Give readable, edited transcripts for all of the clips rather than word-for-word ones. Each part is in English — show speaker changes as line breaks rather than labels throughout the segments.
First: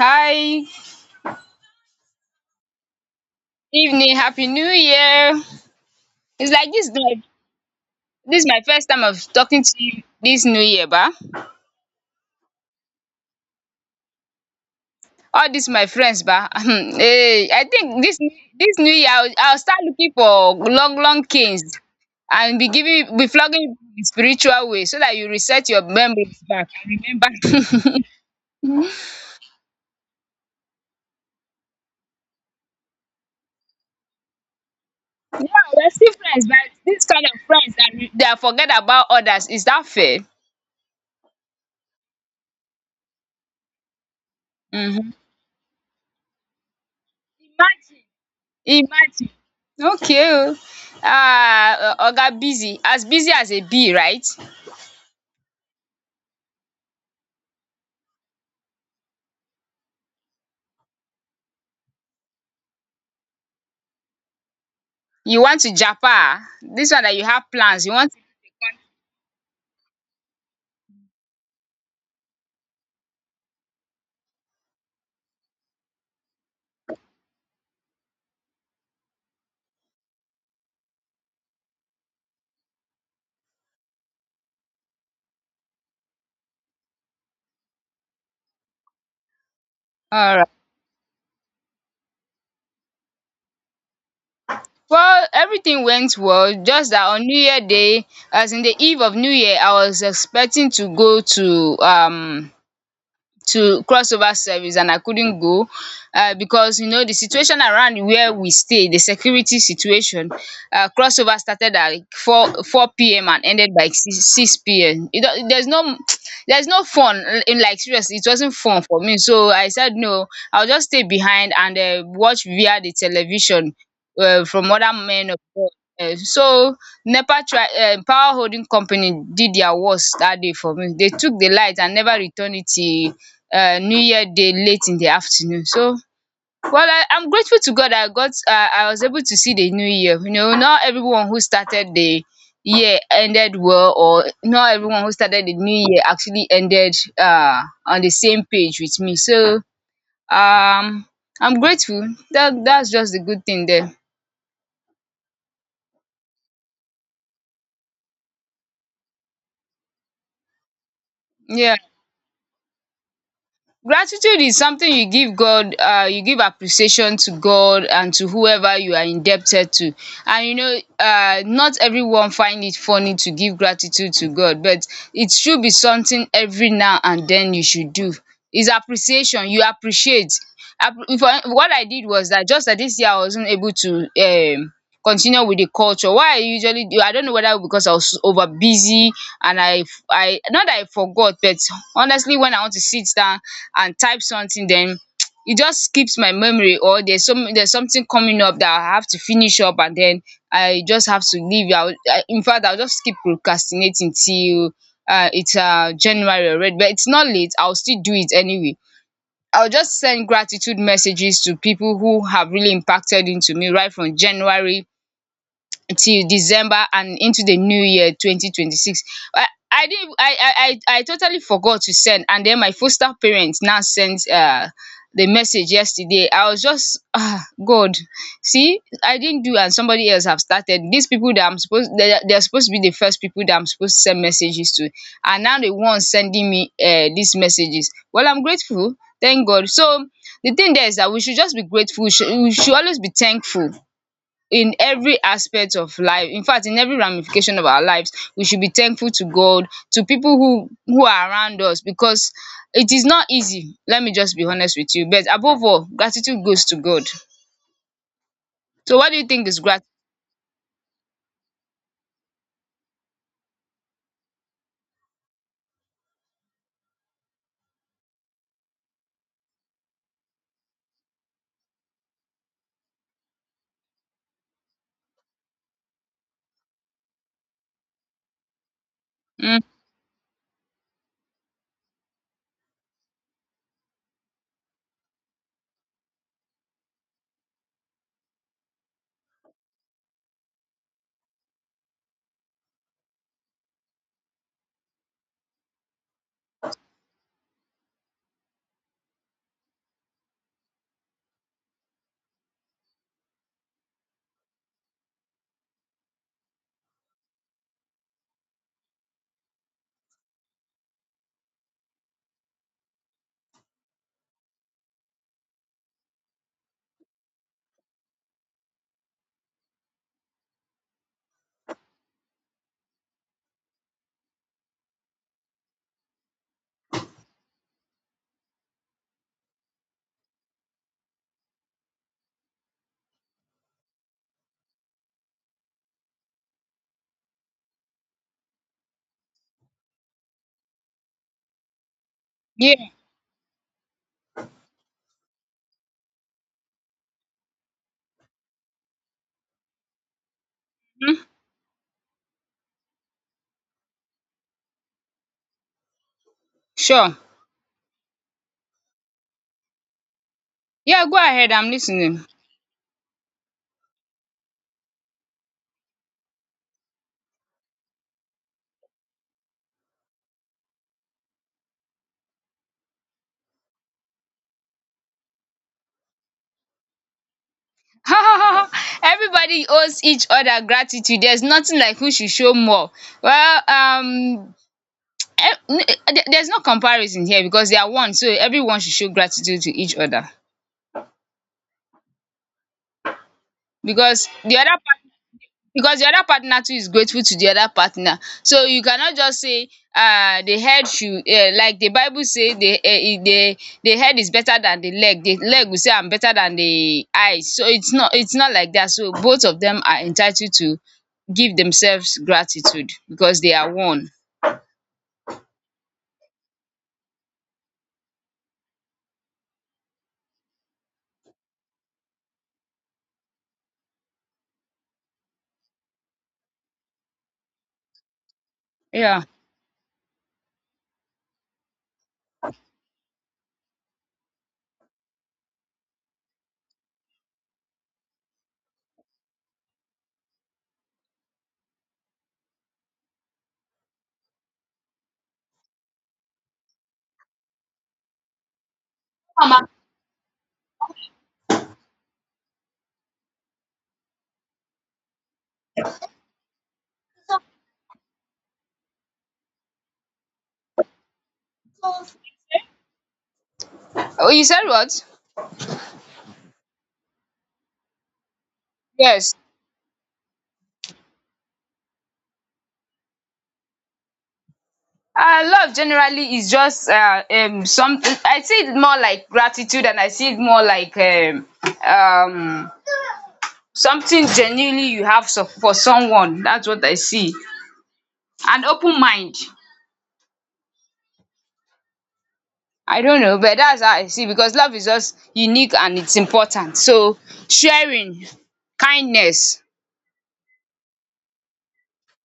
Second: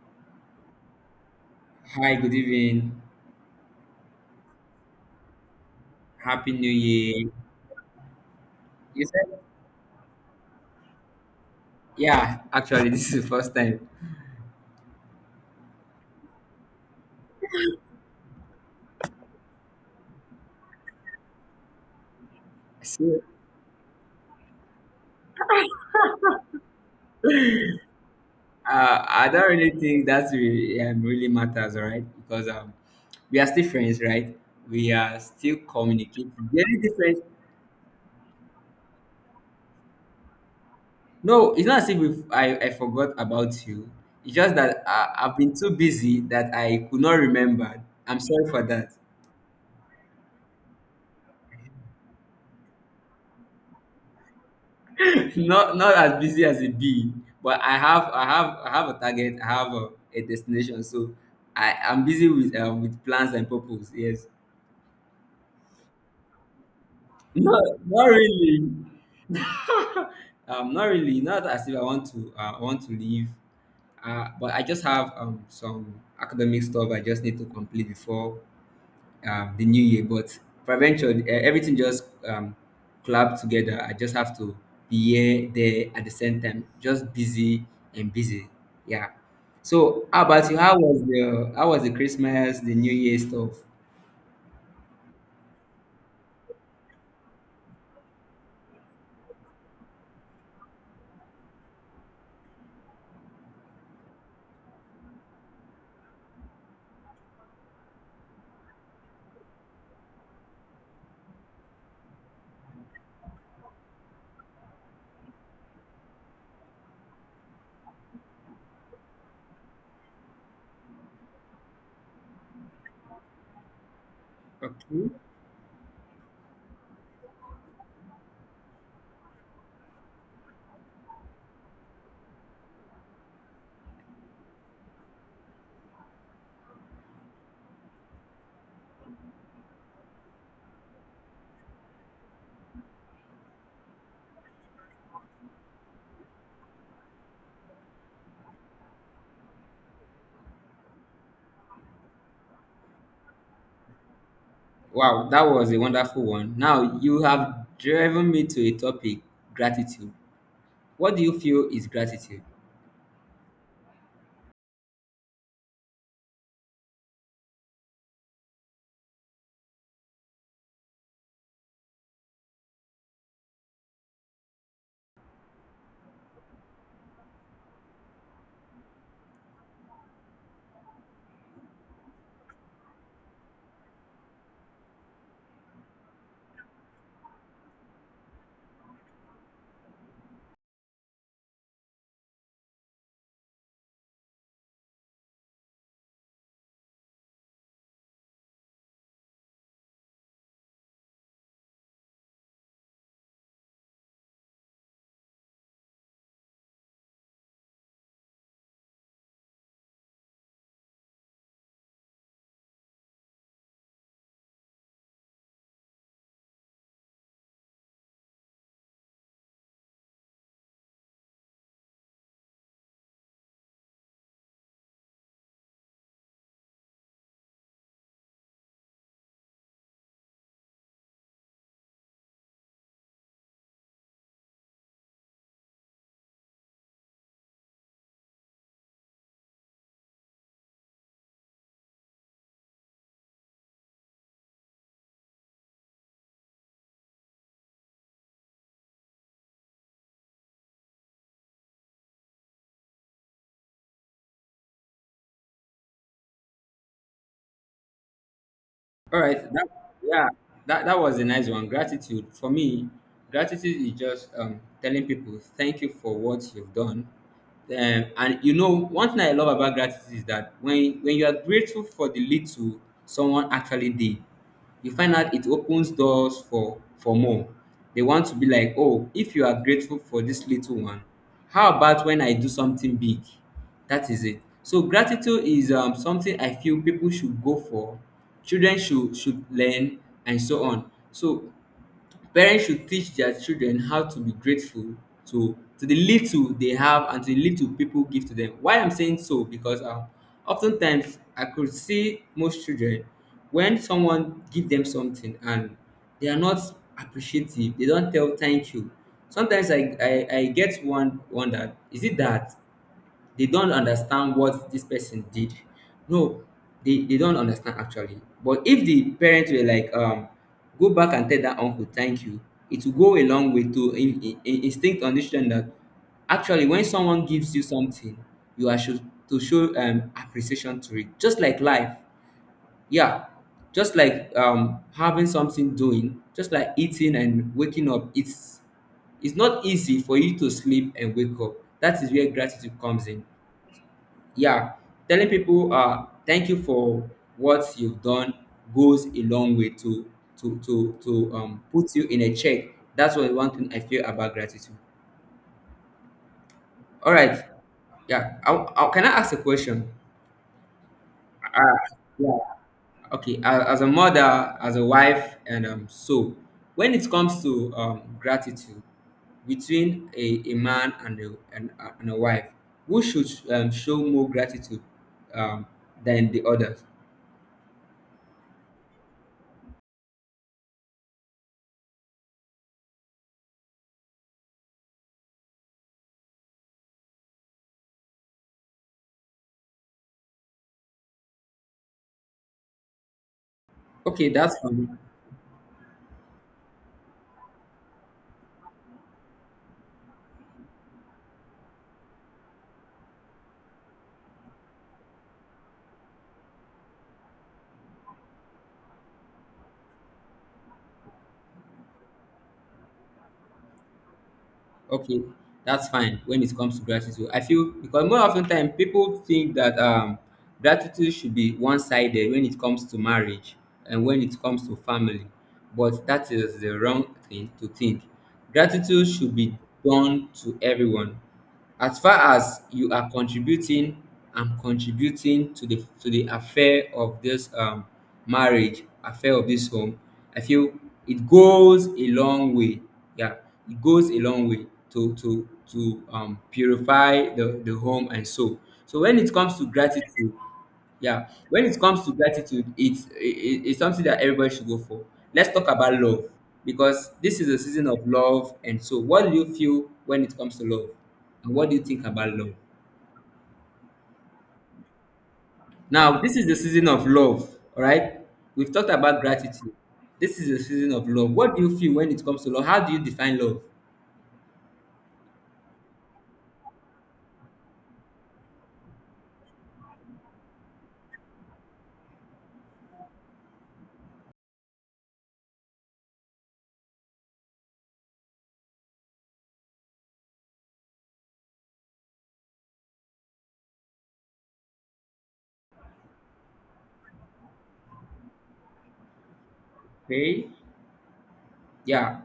Hi,
Hi, good evening.
evening, Happy New Year. It's
Happy New
like this is my
Year.
first time
You
of
said,
talking to you this new year, ba.
yeah, actually, this is the first time.
All this my friends, ba. hey, I think this new year I'll start looking for long long canes and
So,
be flogging in spiritual way so that you reset your memories back and remember. yeah,
I don't really think that really, really matters, all right? Because we are still friends, right? We are still
we're still
communicating.
friends, but this kind of friends that forget about others, is that fair?
No, it's not as if I forgot about you. It's just that
Hmm.
I've been too busy that I could not remember.
Imagine.
I'm sorry for that.
Imagine. Okay oh. Ah, Oga busy as a bee, right?
Not as busy as a bee, but I have a target. I have a destination. So I'm busy with plans and purpose. Yes.
You want to japa. This one that you have
not
plans, you
not
want.
really Not really, not as if I want to I want to leave, but I just have some academic stuff I just need to complete before the new year. But for venture, everything just collab together. I just have to be here, there at the same time, just busy and busy. Yeah. So how
Alright.
about you? How was the Christmas, the New Year stuff?
Well, everything went well, just that on New Year day, as in the eve of New Year, I was expecting to go to crossover service and I couldn't go, because you know the situation around where we stay, the security situation. Crossover started at like four p.m. and ended by six p.m. It, don't- there's no fun in, like, seriously, it wasn't fun for me. So I said no, I'll just stay behind and watch via the television, from other
Okay.
men of God. So NEPA try, power holding company did their worst that day for me. They took the light and never returned it till new year day late in the afternoon. So, well, I am grateful to God, I got I was able to see the new year. Not everyone who started the year ended well, or not everyone who started the new year actually ended on the same page with me. So, um I'm grateful that that's just the good thing there.
Wow, that was a wonderful one. Now you have driven me to a topic, gratitude. What do you feel
Yeah.
is gratitude?
Gratitude is something you give God, you give appreciation to God and to whoever you are indebted to. And not everyone find it funny to give gratitude to God, but it should be something every now and then you should do. Is appreciation. You appreciate. What I did was that, just that this year I wasn't able to um, continue with the culture. Why I usually do, I don't know, whether because I was over busy and I not that I forgot, but honestly, when I want to sit down and type something, then it just skips my memory, or there's something coming up that I have to finish up and then I just have to leave. I will I In fact, I'll just keep procrastinating till it's January already. But it's not late, I'll still do it anyway. I'll just send gratitude messages to people who have really impacted into me right from January till December and into the new year 2026. I didn't I totally forgot to send, and then my foster parents now sent the message yesterday. I was just, God, see, I didn't do and somebody else have started. These people that I'm suppose dey dey are they're supposed to be the first people that I'm supposed to send messages to are now the ones sending me dis messages. Well, I'm grateful, thank God. So the thing there is that we should just be grateful, we should always be thankful in every aspect of life. In fact, in every ramification of our lives we should be thankful to God, to people who are around us, because it is not easy. Let me just be honest with you, but above all, gratitude goes to God. So, what do
All
you
right.
think is grat?
Yeah, that was a nice one. Gratitude. For me, gratitude is just telling people thank you for what you've done. And you know, one thing I love about gratitude is that when you are grateful for the little someone actually did, you find out it opens doors for more. They want to be like, oh, if you are
Mm,
grateful for this little one, how about when I do something big? That is it. So gratitude is something I feel people should go for. Children should learn, and so on. So parents should teach their children how to be grateful to the little they have and to the little people give to them. Why I'm saying so, because oftentimes I could see most children, when someone give them something, and they are not appreciative, they don't tell thank you. Sometimes I get one wondered, is it that they don't understand what this person did? No, they don't understand actually. But if the parents were like, go back and tell that uncle thank you, it will go a long way to instinct understand that actually when someone gives you something, you are should to show appreciation to it. Just like life, yeah. Just like having something doing, just like eating and waking up, it's not easy for you to sleep and wake up. That is where gratitude
yeah.
comes in. Yeah, telling people thank you for what you've done goes a long way
Mm,
to put you in a check. That's what one thing I feel about gratitude. All
sure.
right. Yeah, I can I ask a question?
Yeah, go ahead, I'm
uh,
listening.
yeah. Okay, as a mother, as a wife, and so when it comes to gratitude between a man and and a wife, who should show more gratitude um, than the others?
everybody owes each other gratitude, there's nothing like who should show more. Well, there's no comparison here, because they are one, so everyone should show gratitude to each other, because
Okay,
the
that's
other
fine.
partner because the other partner too is grateful to the other partner. So you cannot just say, the head should, like the Bible say, the head is better than the leg will say I'm better than the eyes. So it's not like that. So both of them are entitled to give themselves gratitude because they are one.
Okay, that's fine. When it comes to gratitude, I feel, because more of ten time people think that gratitude should be one-sided when it comes to marriage and when it comes to family, but that is the wrong thing to think. Gratitude
Yeah.
should be done to everyone. As far as you are contributing, am contributing to the affair of this marriage, affair of this home, I feel it goes a long way. Yeah, it goes a long way to purify the home and soul. So when it comes to gratitude. Yeah. When it comes to gratitude, it's something that everybody should go for. Let's talk about love, because this is a season of love. And so, what do you feel when it comes to love? And what do you think about love?
Oh, you said what?
Now, this is the season of love, all right? We've talked about
Yes.
gratitude. This is the season of love. What do you feel when it comes to love? How do you define love?
Love generally is just something, I see it more like gratitude, and I see it more like um something genuinely you have for someone, that's what I see. And open mind, I don't know, but that's how I see, because love is just unique and it's important. So, sharing, kindness,
Okay. Yeah,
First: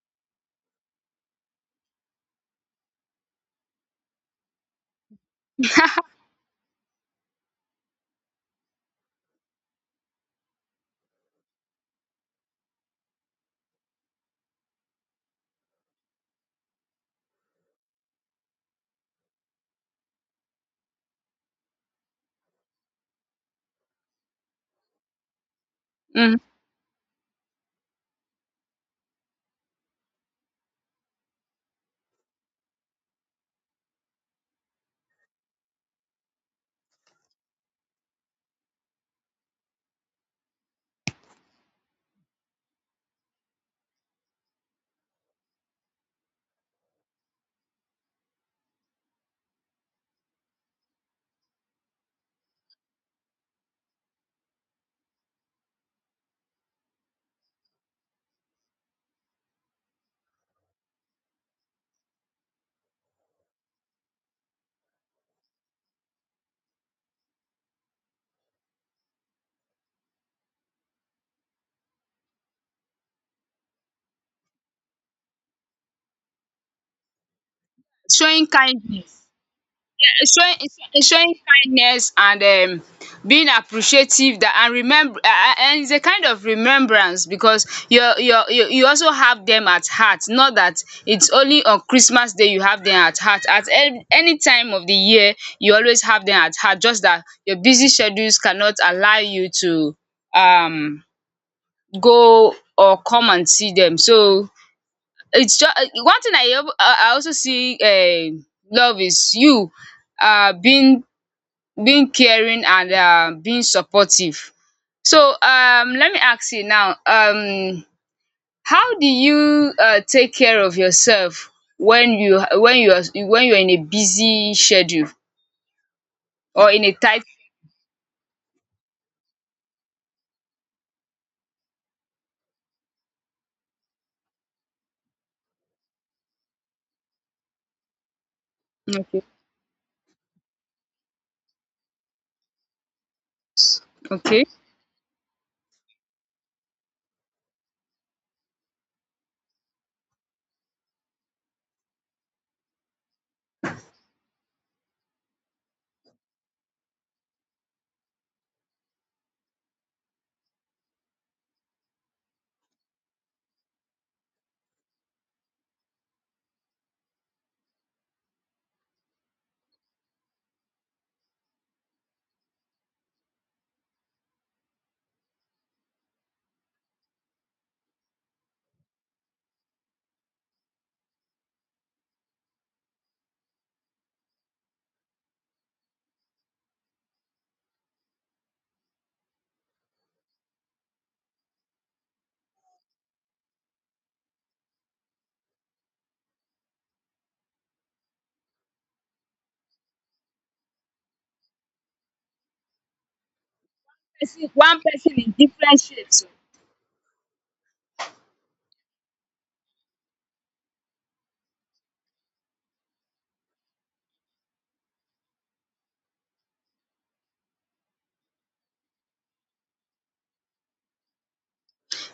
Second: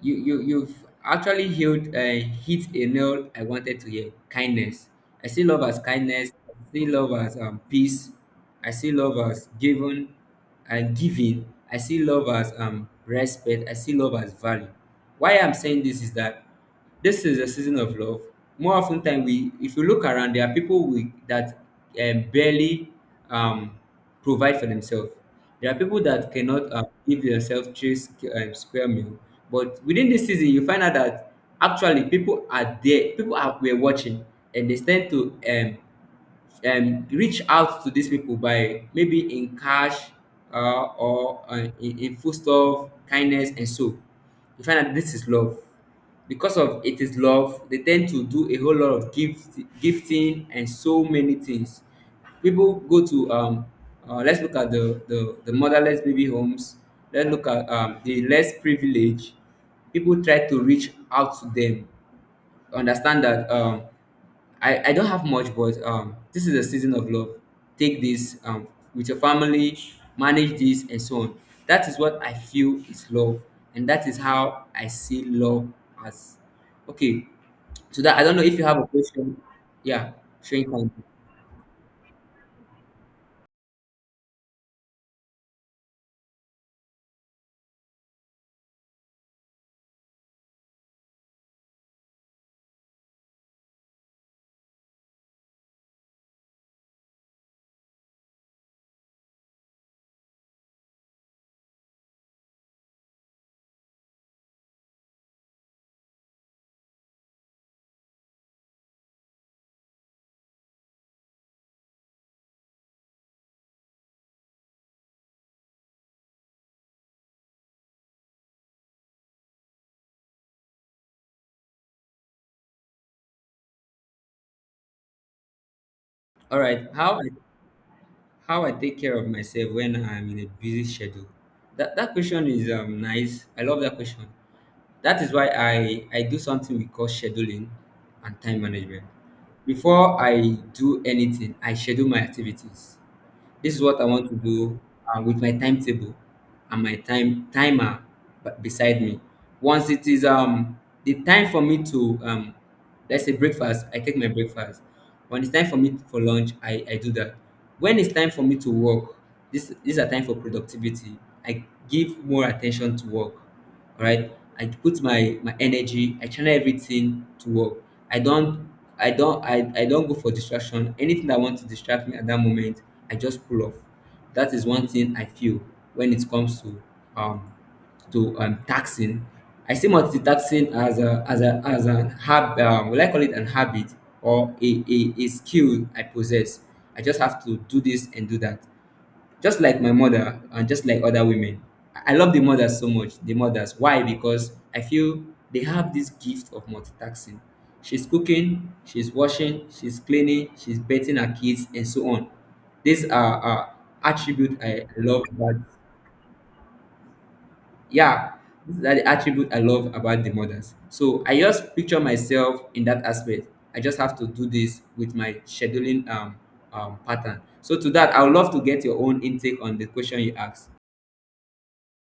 you've actually hit hit a nail. I wanted to hear kindness. I see love as kindness. I see love as peace. I see love as given and giving. I see love as respect. I see love as value. Why I'm saying this is that this is a season of love. More often than we, if you look around, there are people that barely um, provide for themselves. There are people that
um
cannot give themselves square meal. But within this season, you find out that actually people are there, people are we're watching, and they tend to reach out to these people by maybe in cash, or in foodstuff, kindness, and so. You find that this is love. Because of it is love, they tend to do a whole lot of gifting and so many things. People go to let's look at the motherless baby homes. Let's look at the less privileged. People try to reach out to them, understand that I don't have much, but this is a season of love. Take this with your family, manage this and so on. That is what I feel is love, and that is how I see love as. Okay, so that, I don't know
showing
if you have a
kindness,
question. Yeah,
showing
Shane can.
showing kindness and being appreciative, that and remember, and it's a kind of remembrance because you also have them at heart, not that it's only on Christmas day you have them at heart at any time of the year. You always have them at heart, just that your busy schedules cannot allow you to um go or come and see them. So it's just one thing I al I also see. Love is you, uh, being being caring and being supportive. So, let me ask you now, how do you take care of yourself when you are in a busy schedule
All
or in
right,
a tight?
how I take care of myself when I'm in a busy schedule. That that question is nice. I love that question. That is why I do something we call scheduling and time management.
Okay.
Before I do anything, I schedule my activities. This is what I want to
Okay.
do, with my timetable and my timer beside me. Once it is the time for me to let's say breakfast, I take my breakfast. When it's time for me for lunch, I do that. When it's time for me to work, this these are time for productivity. I give more attention to work, all right. I put my energy, I channel everything to work. I don't i don't i, I don't go for distraction. Anything that wants to distract me at that moment, I just pull off. That is one thing I feel. When it comes to um taxing, I see multitasking as a as a as an hab will I call it an habit or a skill I possess. I just have to do this and do that. Just like my mother, and just like other women, I love the mothers so much. The mothers. Why? Because I feel they have this gift of multitasking. She's cooking, she's washing, she's cleaning, she's bathing her kids, and so on. These are attribute
One
I
person
love
in
about.
different shapes.
Yeah, these are the attribute I love about the mothers. So I just picture myself in that aspect. I just have to do this with my scheduling pattern. So to that, I would love to get your own intake on the question you asked.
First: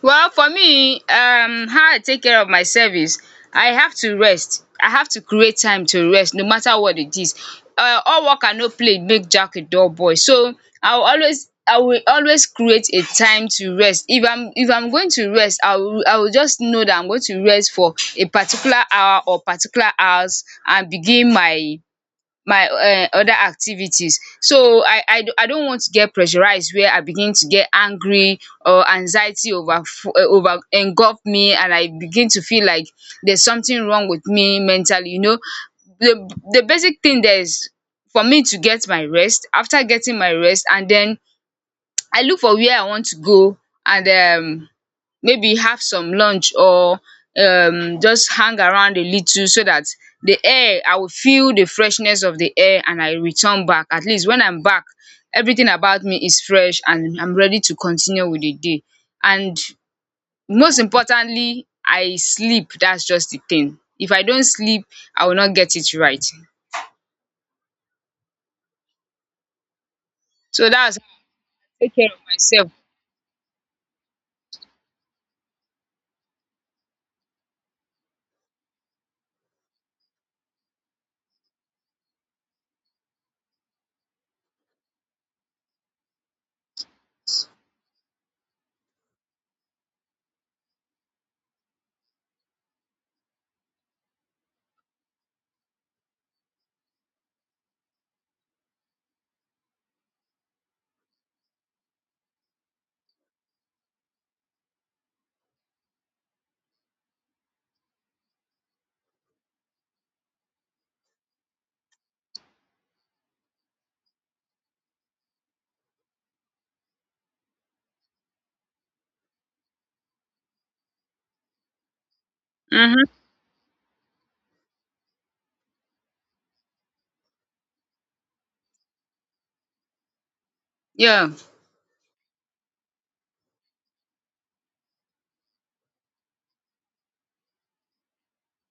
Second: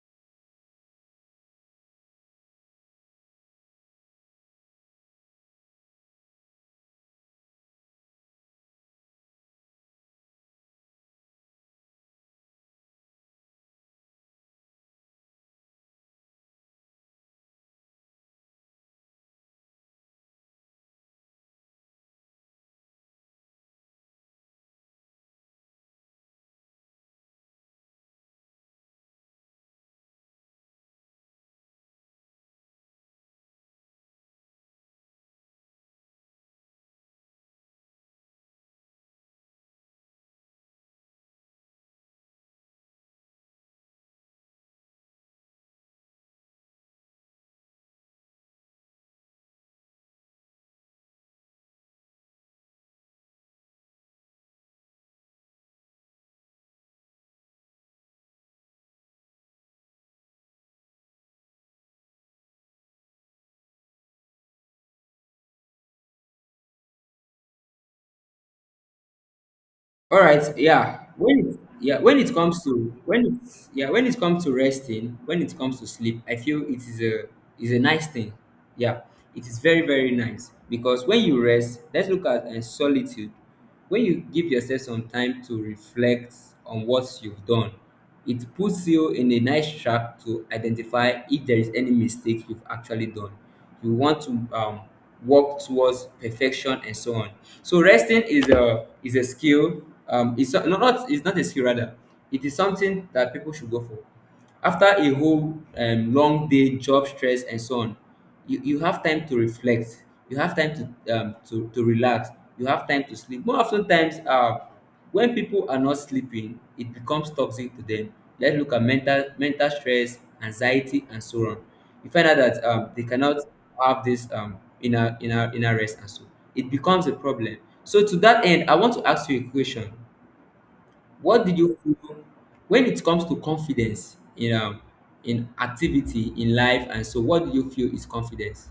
Well, for me, how I take care of myself is, I have to rest. I have to create time to rest, no matter what it is. All work and no play make Jack a dull boy. So I will always create a time to rest. If I'm going to rest, I will just know that I'm going to rest for a particular hour or particular hours and begin my other activities. So I don't want to get pressurized, where I begin to get angry or anxiety over engulf me and I begin to feel like there's something wrong with me mentally, you know. The basic thing there is for me to get my rest. After getting my rest and then I look for where I want to go and um maybe have some lunch or just hang around a little, so that the air I will feel the freshness of the air and I return back. At least when I'm back, everything about me is fresh and I'm ready to continue with the day. And most importantly, I sleep. That's just the thing. If I don't sleep, I will not get it right.
All right,
So that's how
yeah. When it,
I take
yeah,
care of
when it comes
myself.
to when it, yeah, When it comes to resting, when it comes to sleep, I feel it is a nice thing. Yeah, it is very nice because when you rest, let's look at solitude. When you give yourself some time to reflect on what you've done, it puts you in a nice track to identify if there is any mistake you've actually done. You want to work towards perfection and so on. So resting is a skill. It's not, no, not, it's not a skill, rather it is something that people should go for. After a whole long day job stress and so on, you have time to reflect, you have time to to relax, you have time to sleep. More often times, when people are not sleeping, it becomes toxic to them. Let's look at mental stress, anxiety, and so on. You find out that they
Mhm.
cannot have this inner rest, and so it becomes a problem. So to that end, I want to ask you a question.
Yeah.
What did you feel when it comes to confidence in activity in life, and so what do you feel is confidence?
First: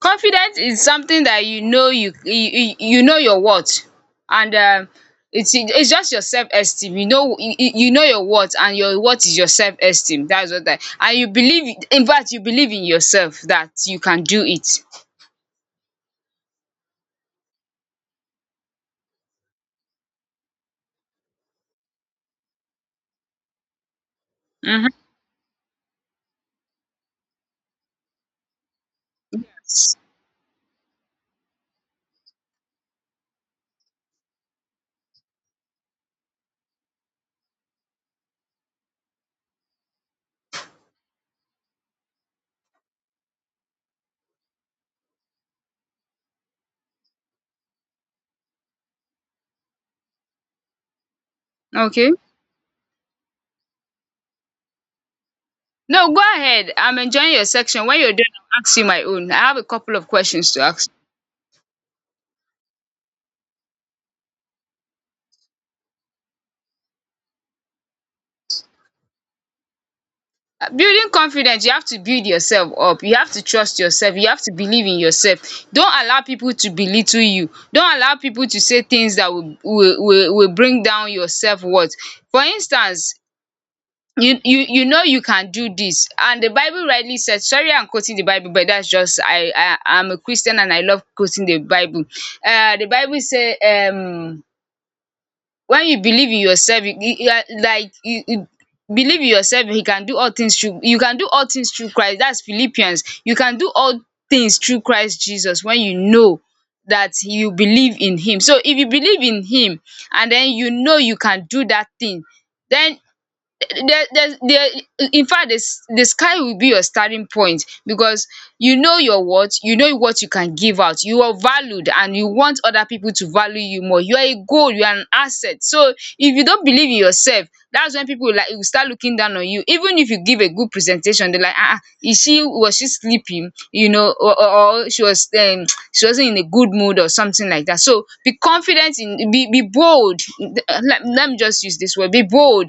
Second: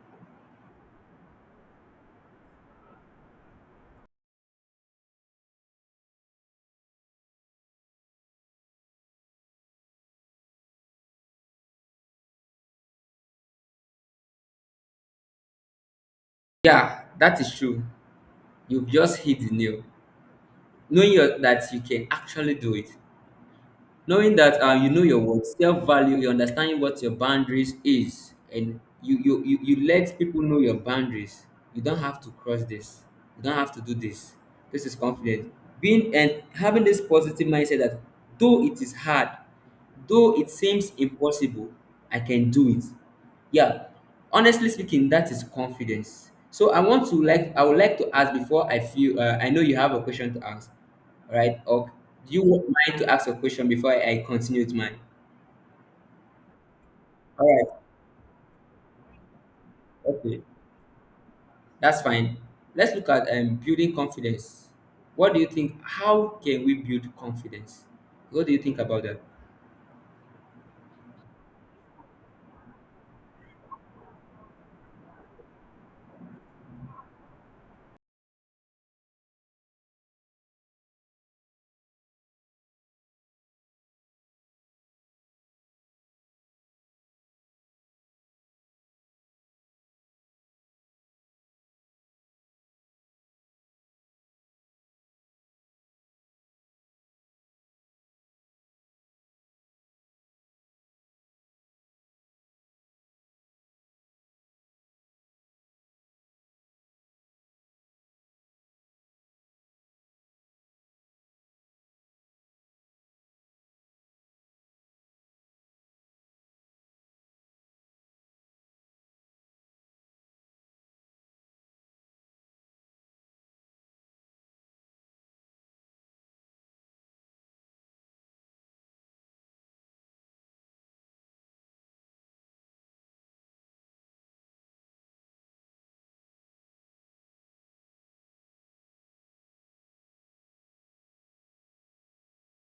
Confidence is something that you know, you know your worth, and it's just your self esteem. You know, you know your worth, and your worth is your self esteem. That's what I, and you believe, in fact you believe in yourself that you can do it.
Yeah, that is true. You've just hit the nail. Knowing your, that you can actually do it. Knowing that you
Mhm.
know your worth, self-value. You understand what your boundaries is, and you let people know your boundaries. You don't have to cross this. You don't have to do this. This is confidence, being and having this positive mindset that though it is hard, though it seems impossible, I can do it. Yeah, honestly speaking, that is confidence. So I would like to ask, before I feel I know you have a question to ask, right? Or
Okay.
do you want mind to ask a question before I continue with mine?
No, go ahead, I'm enjoying your
All right,
section. When you're done, I'll ask you my own, I have a couple of
okay,
questions to ask.
that's fine. Let's look at building confidence. What do you think, how can we build confidence? What do you think about that?
Building confidence, you have to build yourself up, you have to trust yourself, you have to believe in yourself, don't allow people to belittle you, don't allow people to say things that will bring down your self worth. For instance, you know you can do this, and the Bible rightly said, sorry, I'm quoting the Bible, but that's just, I'm a Christian and I love quoting the Bible. The Bible say, when you believe in yourself, you are like you believe in yourself, you can do all things through Christ. That's Philippians. You can do all things through Christ Jesus when you know that you believe in him. So if you believe in him and then you know you can do that thing, then there, in fact, this the sky will be your starting point, because you know your worth, you know what you can give out, you are valued and you want other people to value you more, you are a gold, you are an asset. So if you don't believe in yourself, that's when people will start looking down on you. Even if you give a good presentation, they're like, is she was she sleeping, or, she was, she wasn't in a good mood or something like that. So be confident in, be bold. Let me just use this word, be bold.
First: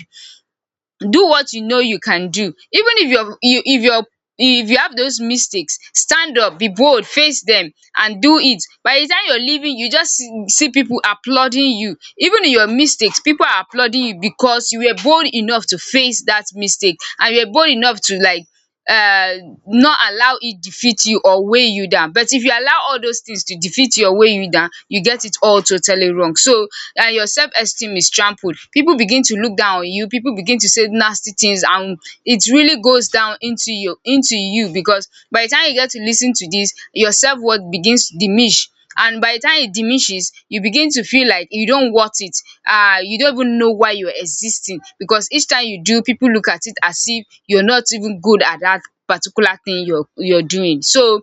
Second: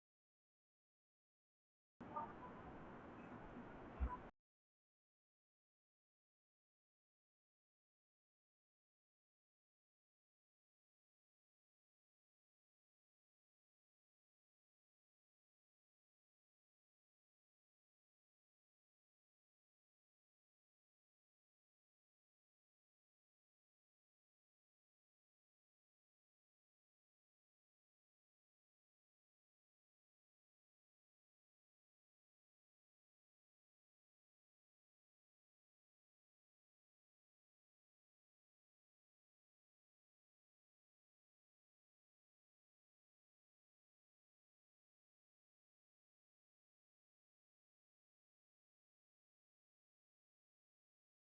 Do what you know you can do. Even if you're you if you're if you have those mistakes, stand up, be bold, face them and do it. By the time you're leaving, you just See people applauding you even in your mistakes. People are applauding you because you were bold enough to face that mistake, and you were bold enough to, like, uh, not allow it defeat you or weigh you down. But if you allow all those things to defeat you or weigh you down, you get it all totally wrong. So your self-esteem is trampled. People begin to look down on you. People begin to say nasty things, and it really goes down into you because by the time you get to listen to this, your self-worth begins to diminish. And by the time it diminishes, you begin to feel like you don't worth it. You don't even know why you're existing because each time you do, people look at it as if you're not even good at that particular thing you're doing. So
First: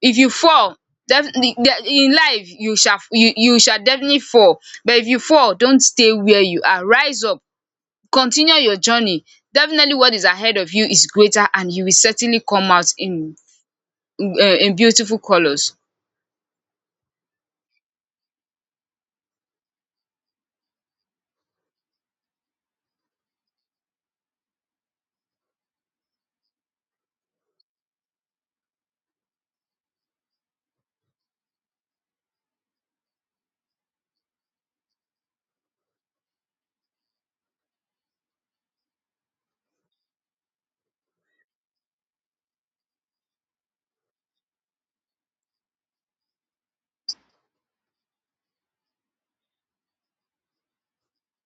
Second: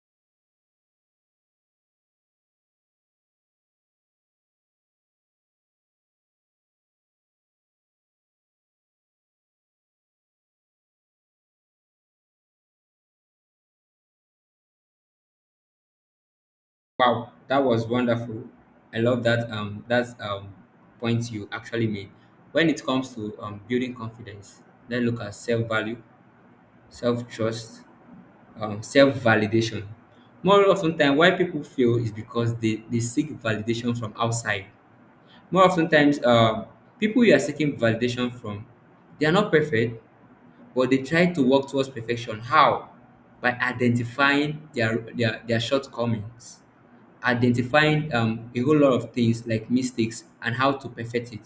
if you fall, definitely, in life you shall, you shall definitely fall. But if you fall, don't stay where you are. Rise up, continue your journey. Definitely what is ahead of you is greater, and you will certainly come out uh, in beautiful colours.
Wow, that was wonderful. I love that, that's point you actually made. When it comes to building confidence, let's look at self-value, self-trust, self-validation. More often time, why people fail is because they seek validation from outside. More often times, people you are seeking validation from, they are not perfect, but they try to work towards perfection. How? By identifying their shortcomings, identifying a whole lot of things like mistakes and how to perfect it.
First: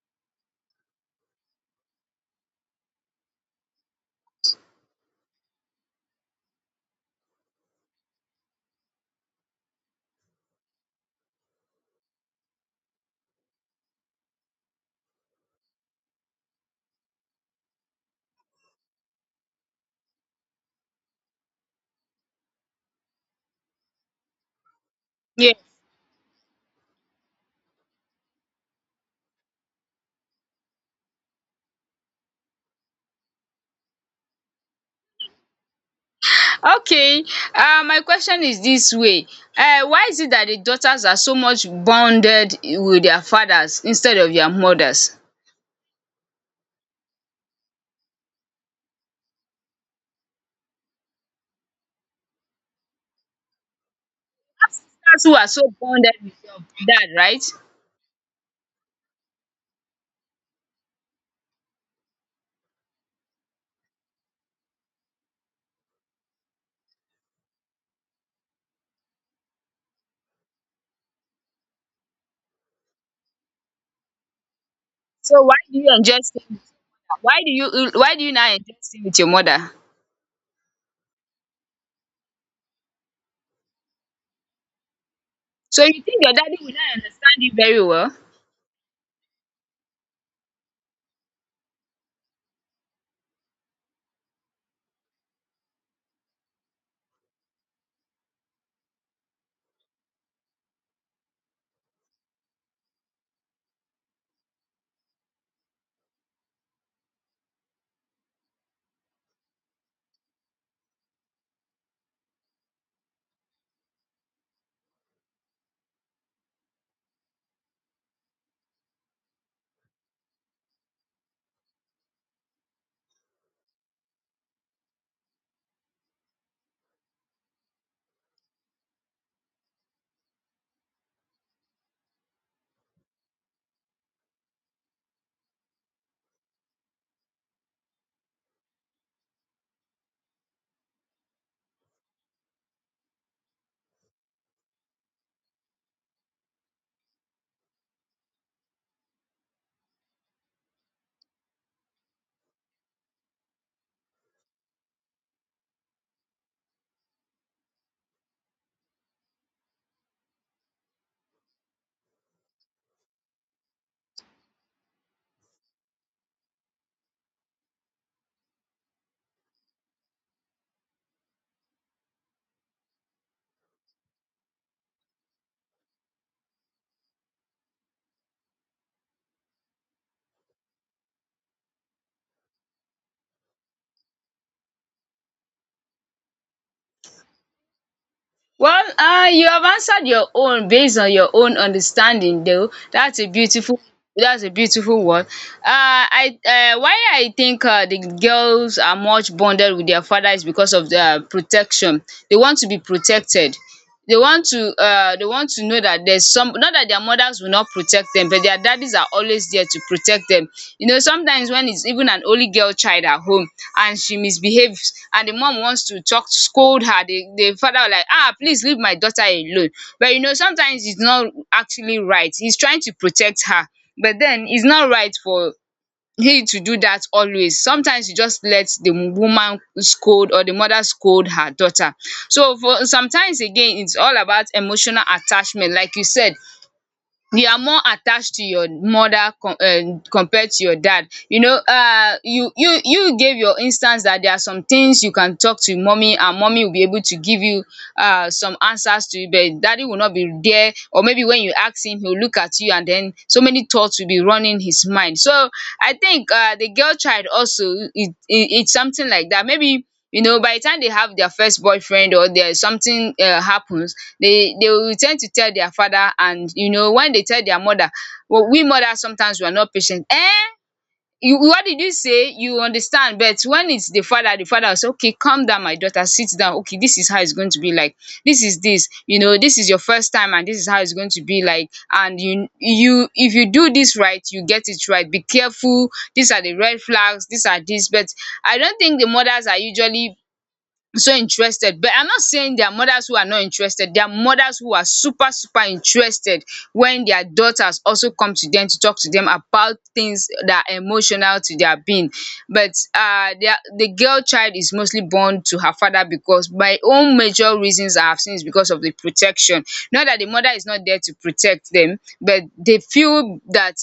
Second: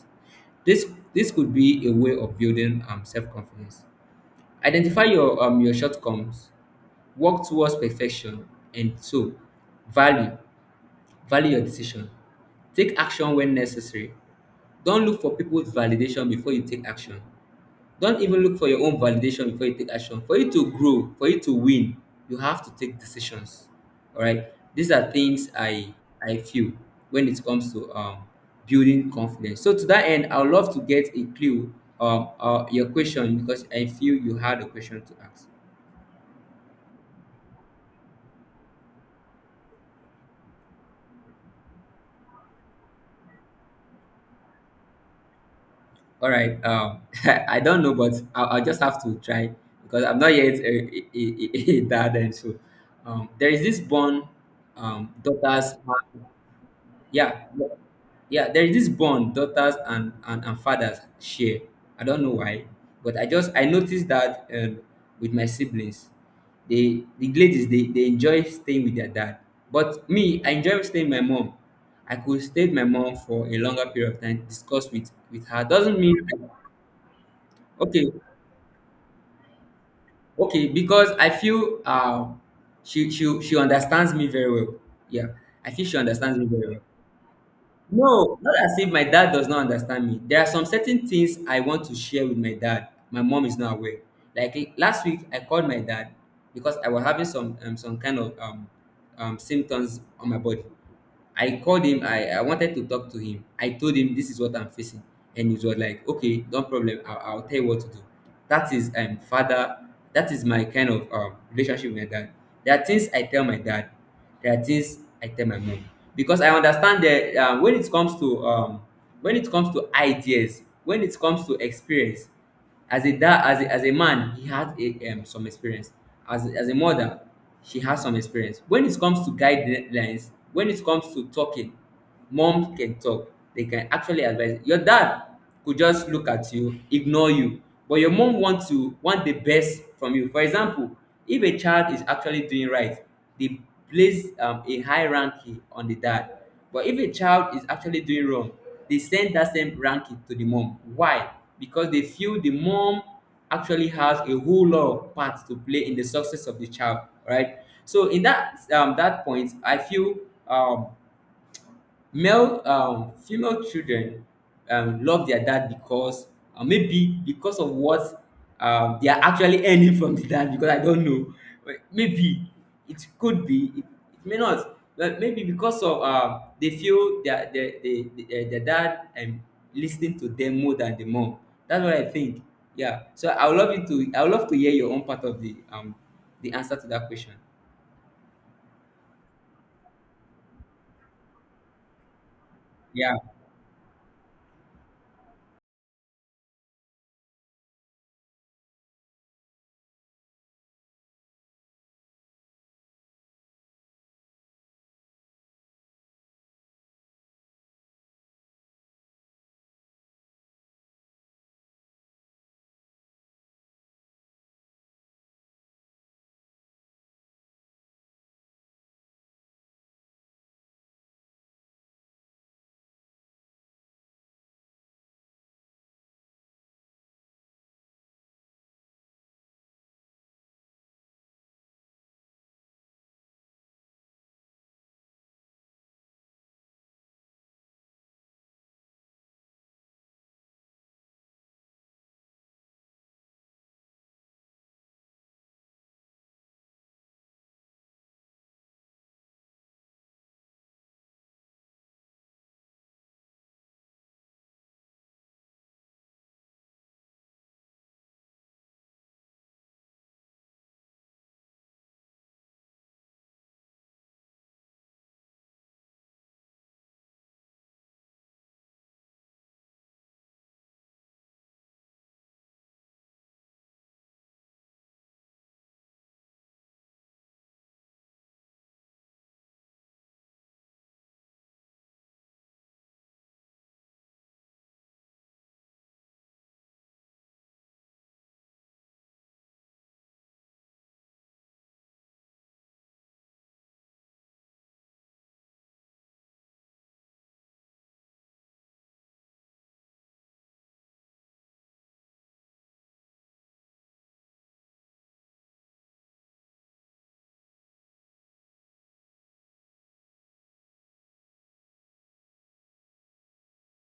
This this could be a way of building self confidence. Identify your shortcomings. Work towards perfection. And so, value, value your decision. Take action when necessary. Don't look for people's validation before you take action. Don't even look for your own validation before you take action. For you to grow, for you to win, you have to take decisions. All right. These are things I feel when it comes to building confidence. So to that end, I would love to get a clue, your question, because I feel you had a question to ask.
Okay, my question is this way. Why is it that the daughters are so much bonded with their fathers instead of their mothers?
All right. I don't know, but I'll just have to try, because I'm not yet a dad, and so there is this bond,
Fathers, who are so
daughters.
bonded
Have-
with your dad, right?
Yeah, yeah. There is this bond daughters and, and fathers share. I don't know why, but I noticed that with my siblings, they the ladies they enjoy staying with their dad, but me, I enjoy staying with my mom. I could stay with my mom for a longer period of time, discuss
So
with
why
her.
do you
Doesn't
enjoy
mean
staying with her? Why do
Okay,
you now enjoy staying with your mother?
okay, because I feel she she understands me very well. Yeah, I
So
feel she
you think your
understands me
daddy will
very well.
not understand you very well?
No, not as if my dad does not understand me. There are some certain things I want to share with my dad. My mom is not aware. Like last week, I called my dad because I was having some kind of symptoms on my body. I called him. I wanted to talk to him. I told him this is what I'm facing, and he was like, "Okay, no problem. I'll tell you what to do." That is father. That is my kind of relationship with my dad. There are things I tell my dad. There are things I tell my mom, because I understand that when it comes to when it comes to ideas, when it comes to experience, as a dad, as as a man, he had some experience. As as a mother, she has some experience. When it comes to guidelines, when it comes to talking, Mom can talk, they can actually advise. Your dad could just look at you, ignore you, but your mom wants to want the best from you. For example, if a child is actually doing right, they place a high ranking on the dad, but if a child is actually doing wrong, they send that same ranking to the mom. Why? Because they feel the mom actually has a whole lot of parts to play in the success of the child, right? So in that point, I feel um, male female children love their dad because maybe because of what they are actually earning from the dad, because I don't know. But maybe it could be, it may not. But maybe because of they feel their dad listening to them more than the mom. That's what I think. Yeah. So I would love to hear your own part of the answer to that question.
Well, you have answered your own based on your own understanding, though.
Yeah.
That's a beautiful, that's a beautiful one. I Why I think the girls are much bonded with their father is because of their protection. They want to be protected. They want to, they want to know that there's some, not that their mothers will not protect them, but their daddies are always there to protect them. You know, sometimes when it's even an only girl child at home and she misbehaves and the mom wants to talk to scold her, the father will like, ah, please leave my daughter alone. But you know, sometimes it's not actually right. He's trying to protect her, but then it's not right for he to do that always. Sometimes he just let the woman scold, or the mother scold her daughter. So for sometimes again, it's all about emotional attachment. Like you said, you are more attached to your mother compared to your dad. You know, you gave your instance that there are some things you can talk to mummy and mummy will be able to give you some answers to it, but daddy will not be there, or maybe when you ask him, he will look at you and then so many thoughts will be running his mind. So I think the girl child also, it's something like that. Maybe, you know, by the time they have their first boyfriend or there is something happens, they will tend to tell their father. And you know, when they tell their mother, well, we mothers sometimes we are not patient. Eh, you, what did you say? You understand? But when it's the father, the father will say, okay, calm down my daughter, sit down, okay, this is how it's going to be like, this you know, this is your first time and this is how it's going to be like. And you, if you do this right, you get it right, be careful. These are the red flags, these are this. But I don't think the mothers are usually so interested. But I'm not saying there are mothers who are not interested. There are mothers who are super, super interested when their daughters also come to them to talk to them about things that are emotional to their being. But the girl child is mostly born to her father because my own major reasons I have seen is because of the protection. Not that the mother is not there to protect them, but they feel that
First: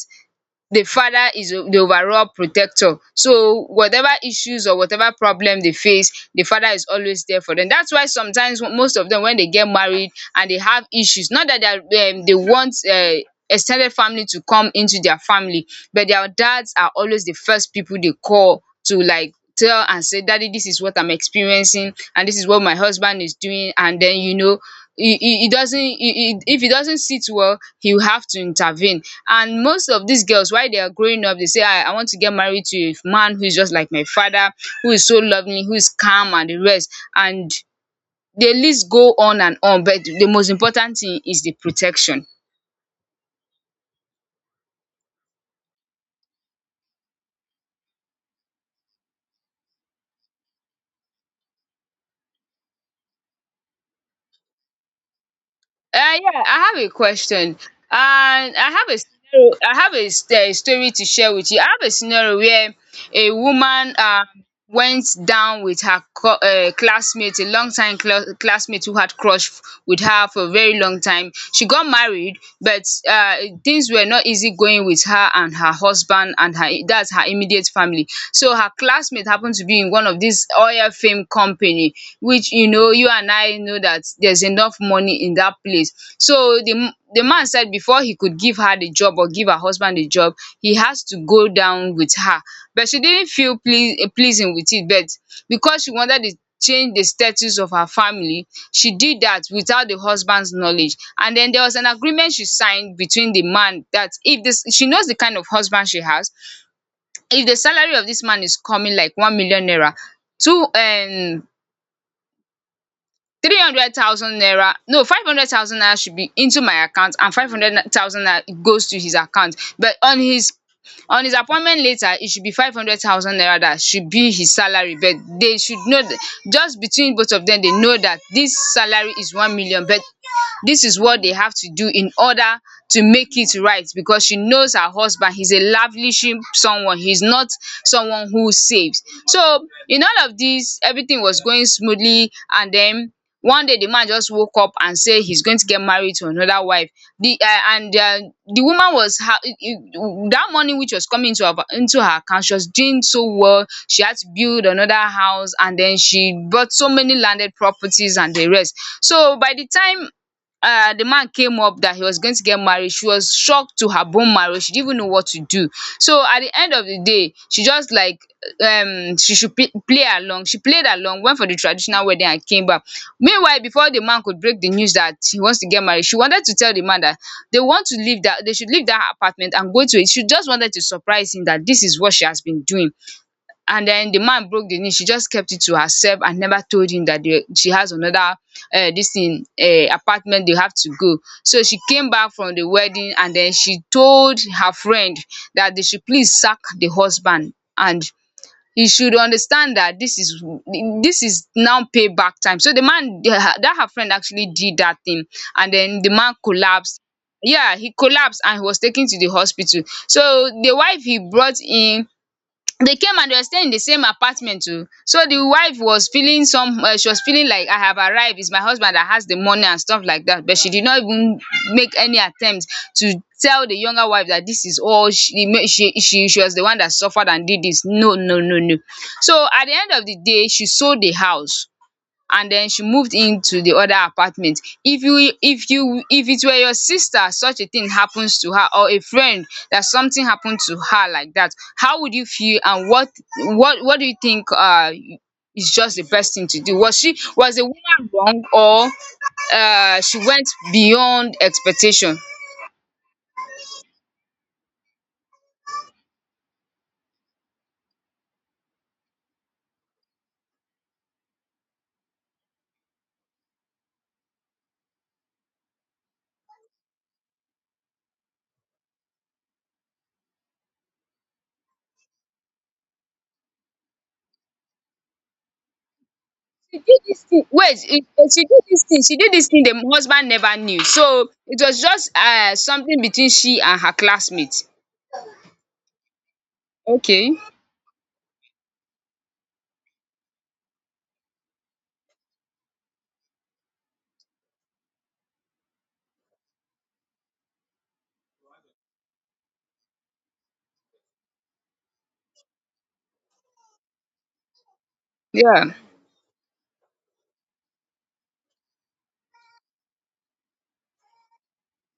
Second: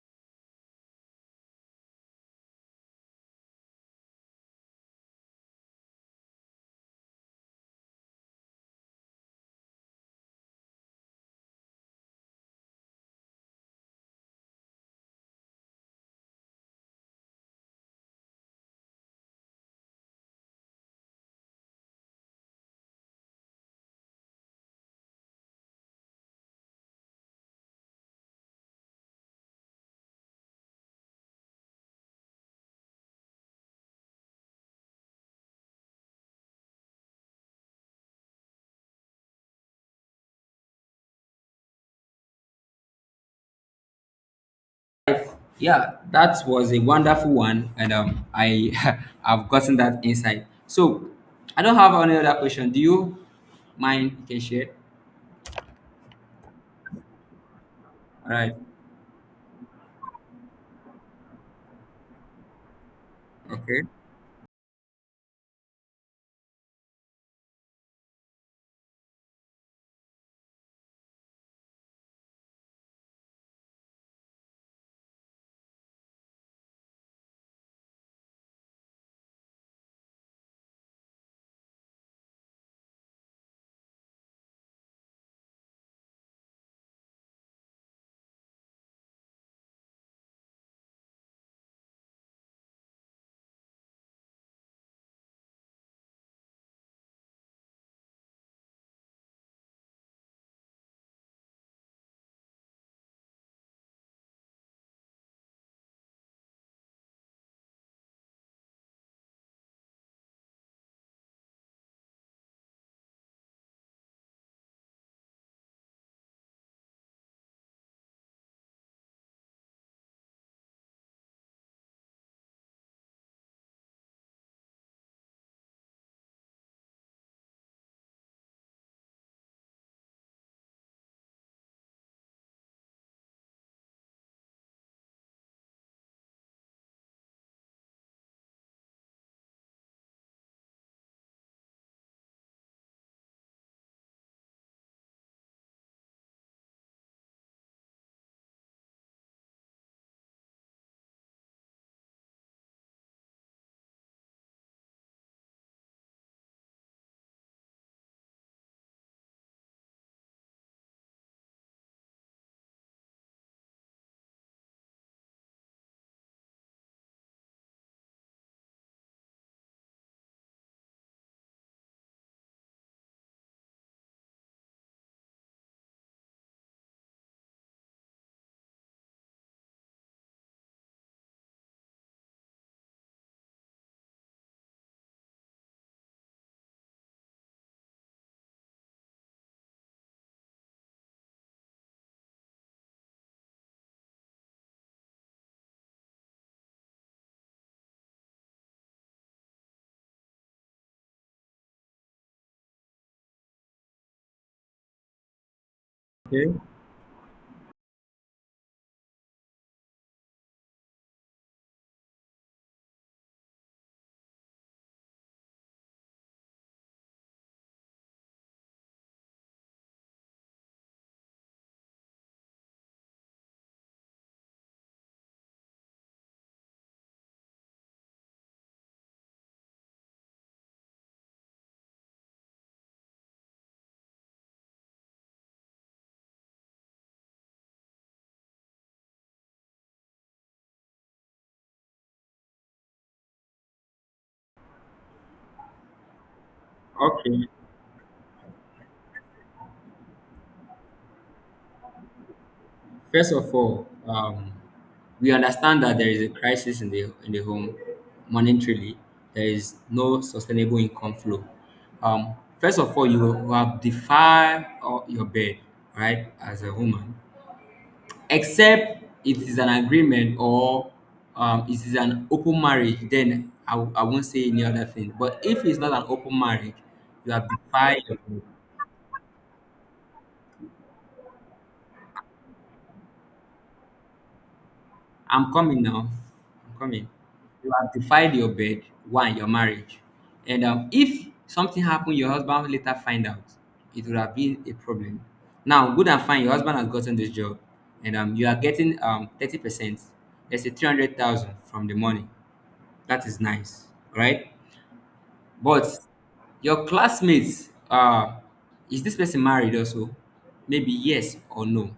the father is o- the overall protector. So whatever issues or whatever problem they face, the father is always there for them. That's why sometimes wh- most of them, when they get married and they have issues, not that they are they want ex family to come into their family, but their dads are always the first people they call to like tell and say, daddy, this is what I'm experiencing and this is what my husband is doing. And then, you know, he doesn't, if he doesn't sit well, he'll have to intervene. And most of these girls while they are growing up they say, I want to get married to a man who is just like my father, who is so lovely, who is calm, and the rest, and the list go on and on. But the most important thing is the protection.
Yeah, that was a wonderful one, and I I've gotten that insight. So I don't have any other question. Do you mind? You can share.
Yeah, I have a question, and
All
I
right.
have a scenario. I have a s- eh, story to share with you. I have a scenario where a
Okay.
woman went down with her co- classmate, a long time cl- classmate who had crush with her for a very long time. She got married, but uh, things were not easy going with her and her husband and her, that's her immediate family. So her classmate happened to be in one of these oil fame companies company, which you know, you and I know that there's enough money in that place. So the man said before he could give her the job or give her husband the job, he has to go down with her. But she didn't feel pleas eh, pleasing with it, but because she wanted to change the status of her family, she did that without the husband's knowledge. And then there was an agreement she signed between the man that if this, she knows the kind of husband she has, if the salary of this man is coming like 1,000,000 naira, two 300,000 naira, no, 500,000 naira should be into my account and 500,000 naira goes to his account. But on his appointment letter it should be 500,000 naira that should be his salary, but they should know that, just between both of them they know that this salary is 1,000,000, but this is what they have to do in order to make it right, because she knows her husband, he's a lavishing someone, he's not someone who saves. So in all of this, everything was going smoothly. And then one day, the man just woke up and say he's going to get married to another wife. The um and um the woman was ha, it- it- that money which was coming into her, into her account, she was doing so well. She had to build another house and then she bought so many landed properties and the rest. So by the time the man came up that he was going to get married, she was shocked to her bone marrow. She didn't even know what to do. So at the end of the day, she just like, she should p- play along. She played along, went for the traditional wedding and came back. Meanwhile, before the man could break the news that he wants to get married, she wanted to tell the man that they want to leave, that they should leave that apartment and go to it. She just wanted to surprise him that this is what she has been doing. And then the man broke the news, she just kept it to herself and never told him that they, she has another this thing apartment they have to go. So she came back from the wedding and then she told her friend that they should please sack the husband, and he should understand that this is now payback time. So the man, that her friend actually did that thing, and then the man
Okay.
collapsed. Yeah, he collapsed and he was taken to the hospital. So the wife he brought in, they came and they were staying in the same apartment too. So the wife was feeling some, she was feeling like, I have arrived, it's my husband that has the money and stuff like that. But she did not even make any attempt to tell the younger wife that this is all she ma- she was the one that suffered and did this. No, no, no, no. So at the end of the day, she sold the house and then she moved into the other apartment. If you, if you, if it were your sister, such a thing happens to her, or a friend that something happened to her like that, how would you feel, and what, what do you think? Is just the best thing to do? Was she,
Okay.
was the woman wrong, or she went beyond expectation?
First of all, we understand that there is a crisis in the home, monetarily. There is no sustainable income flow. Um, first of all, you will have defied your bed, right, as a woman. Except it is an agreement, or it is an open marriage, then I won't say any other thing. But if it's not an open marriage,
She did this
you
thing,
have
wait,
defied
it-
your
it-
bed.
she did this thing, she did this thing, the husband never knew. So it was just something between she and her classmate.
I'm coming now. I'm coming.
Okay.
You have defied your bed, one, your marriage. And if something happened, your husband will later find out, it would have been a problem. Now, good and fine, your husband has gotten this job, and you are getting 30%. Let's say 300,000 from the money. That is nice, right?
Yeah.
But your classmates, is this person married also? Maybe yes or no.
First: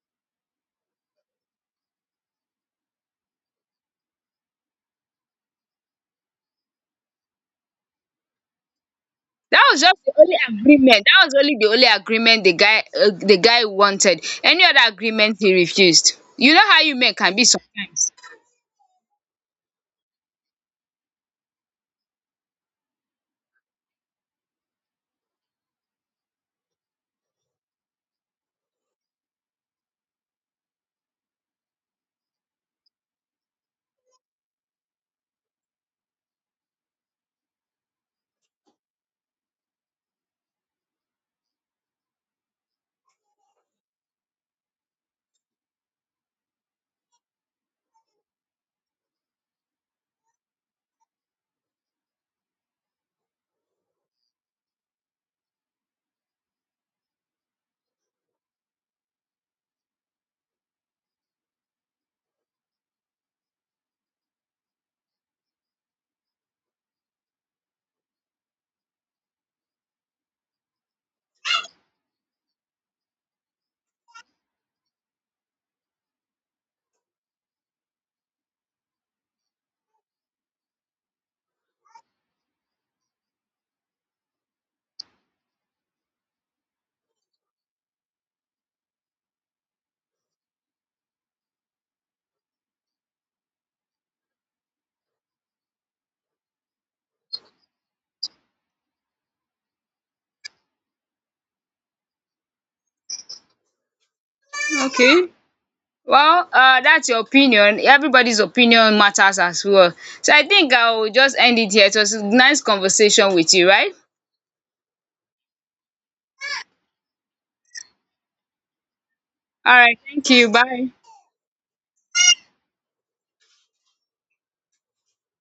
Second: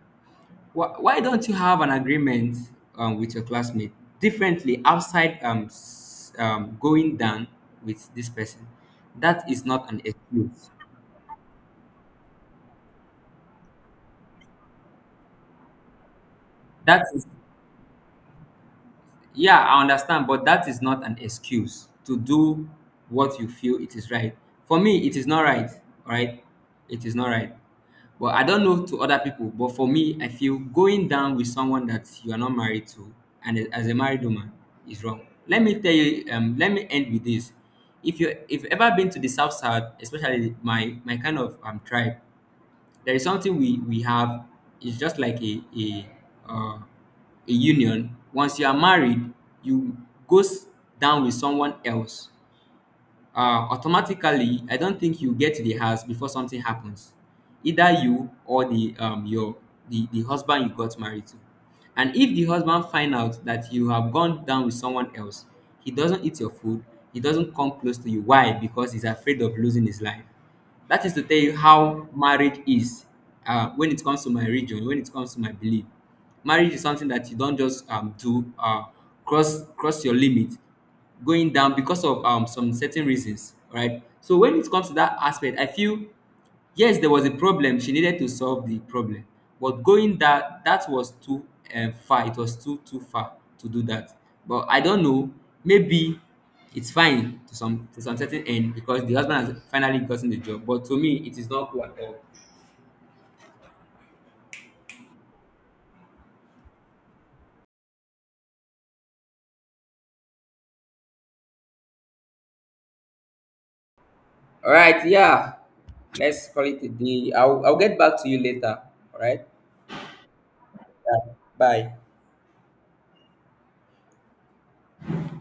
Why don't you have an agreement with your classmate differently, outside going down with this person? That
That
is
was
not
just
an
the only
excuse.
agreement. That was only the only agreement the guy, the guy wanted. Any other agreement he refused. You know how you
That
men
is
can be sometimes.
Yeah, I understand, but that is not an excuse to do what you feel it is right. For me, it is not right, all right? It is not right. But I don't know to other people, but for me, I feel going down with someone that you are not married to, and as a married woman, is wrong. Let me tell you, let me end with this. If you if you've ever been to the South Side, especially my kind of tribe, there is something we have. It's just like a uh, a union. Once you are married, you goes down with someone else, automatically, I don't think you get to the house before something happens, either you or the your the husband you got married to. And if the husband find out that you have gone down with someone else, he doesn't eat your food, he doesn't come close to you. Why? Because he's afraid of losing his life. That is to tell you how marriage is. When it comes to my religion, when it comes to my belief, marriage is something that you don't just do, cross your limit, going down because of some certain reasons, right? So when it comes to that aspect, I feel yes, there was a problem, she needed to solve the problem, but going that, that was too far. It was too far to do that. But I don't know, maybe it's fine to some certain end, because the husband has finally gotten the job, but to me, it is not cool at all.
Okay. Well, that's your opinion. Everybody's opinion matters as well. So I think I'll just end it here. It was a nice conversation with you, right?
All right, yeah, let's call it a day. I'll get back to you later. All right.
All right. Thank you. Bye.
Bye.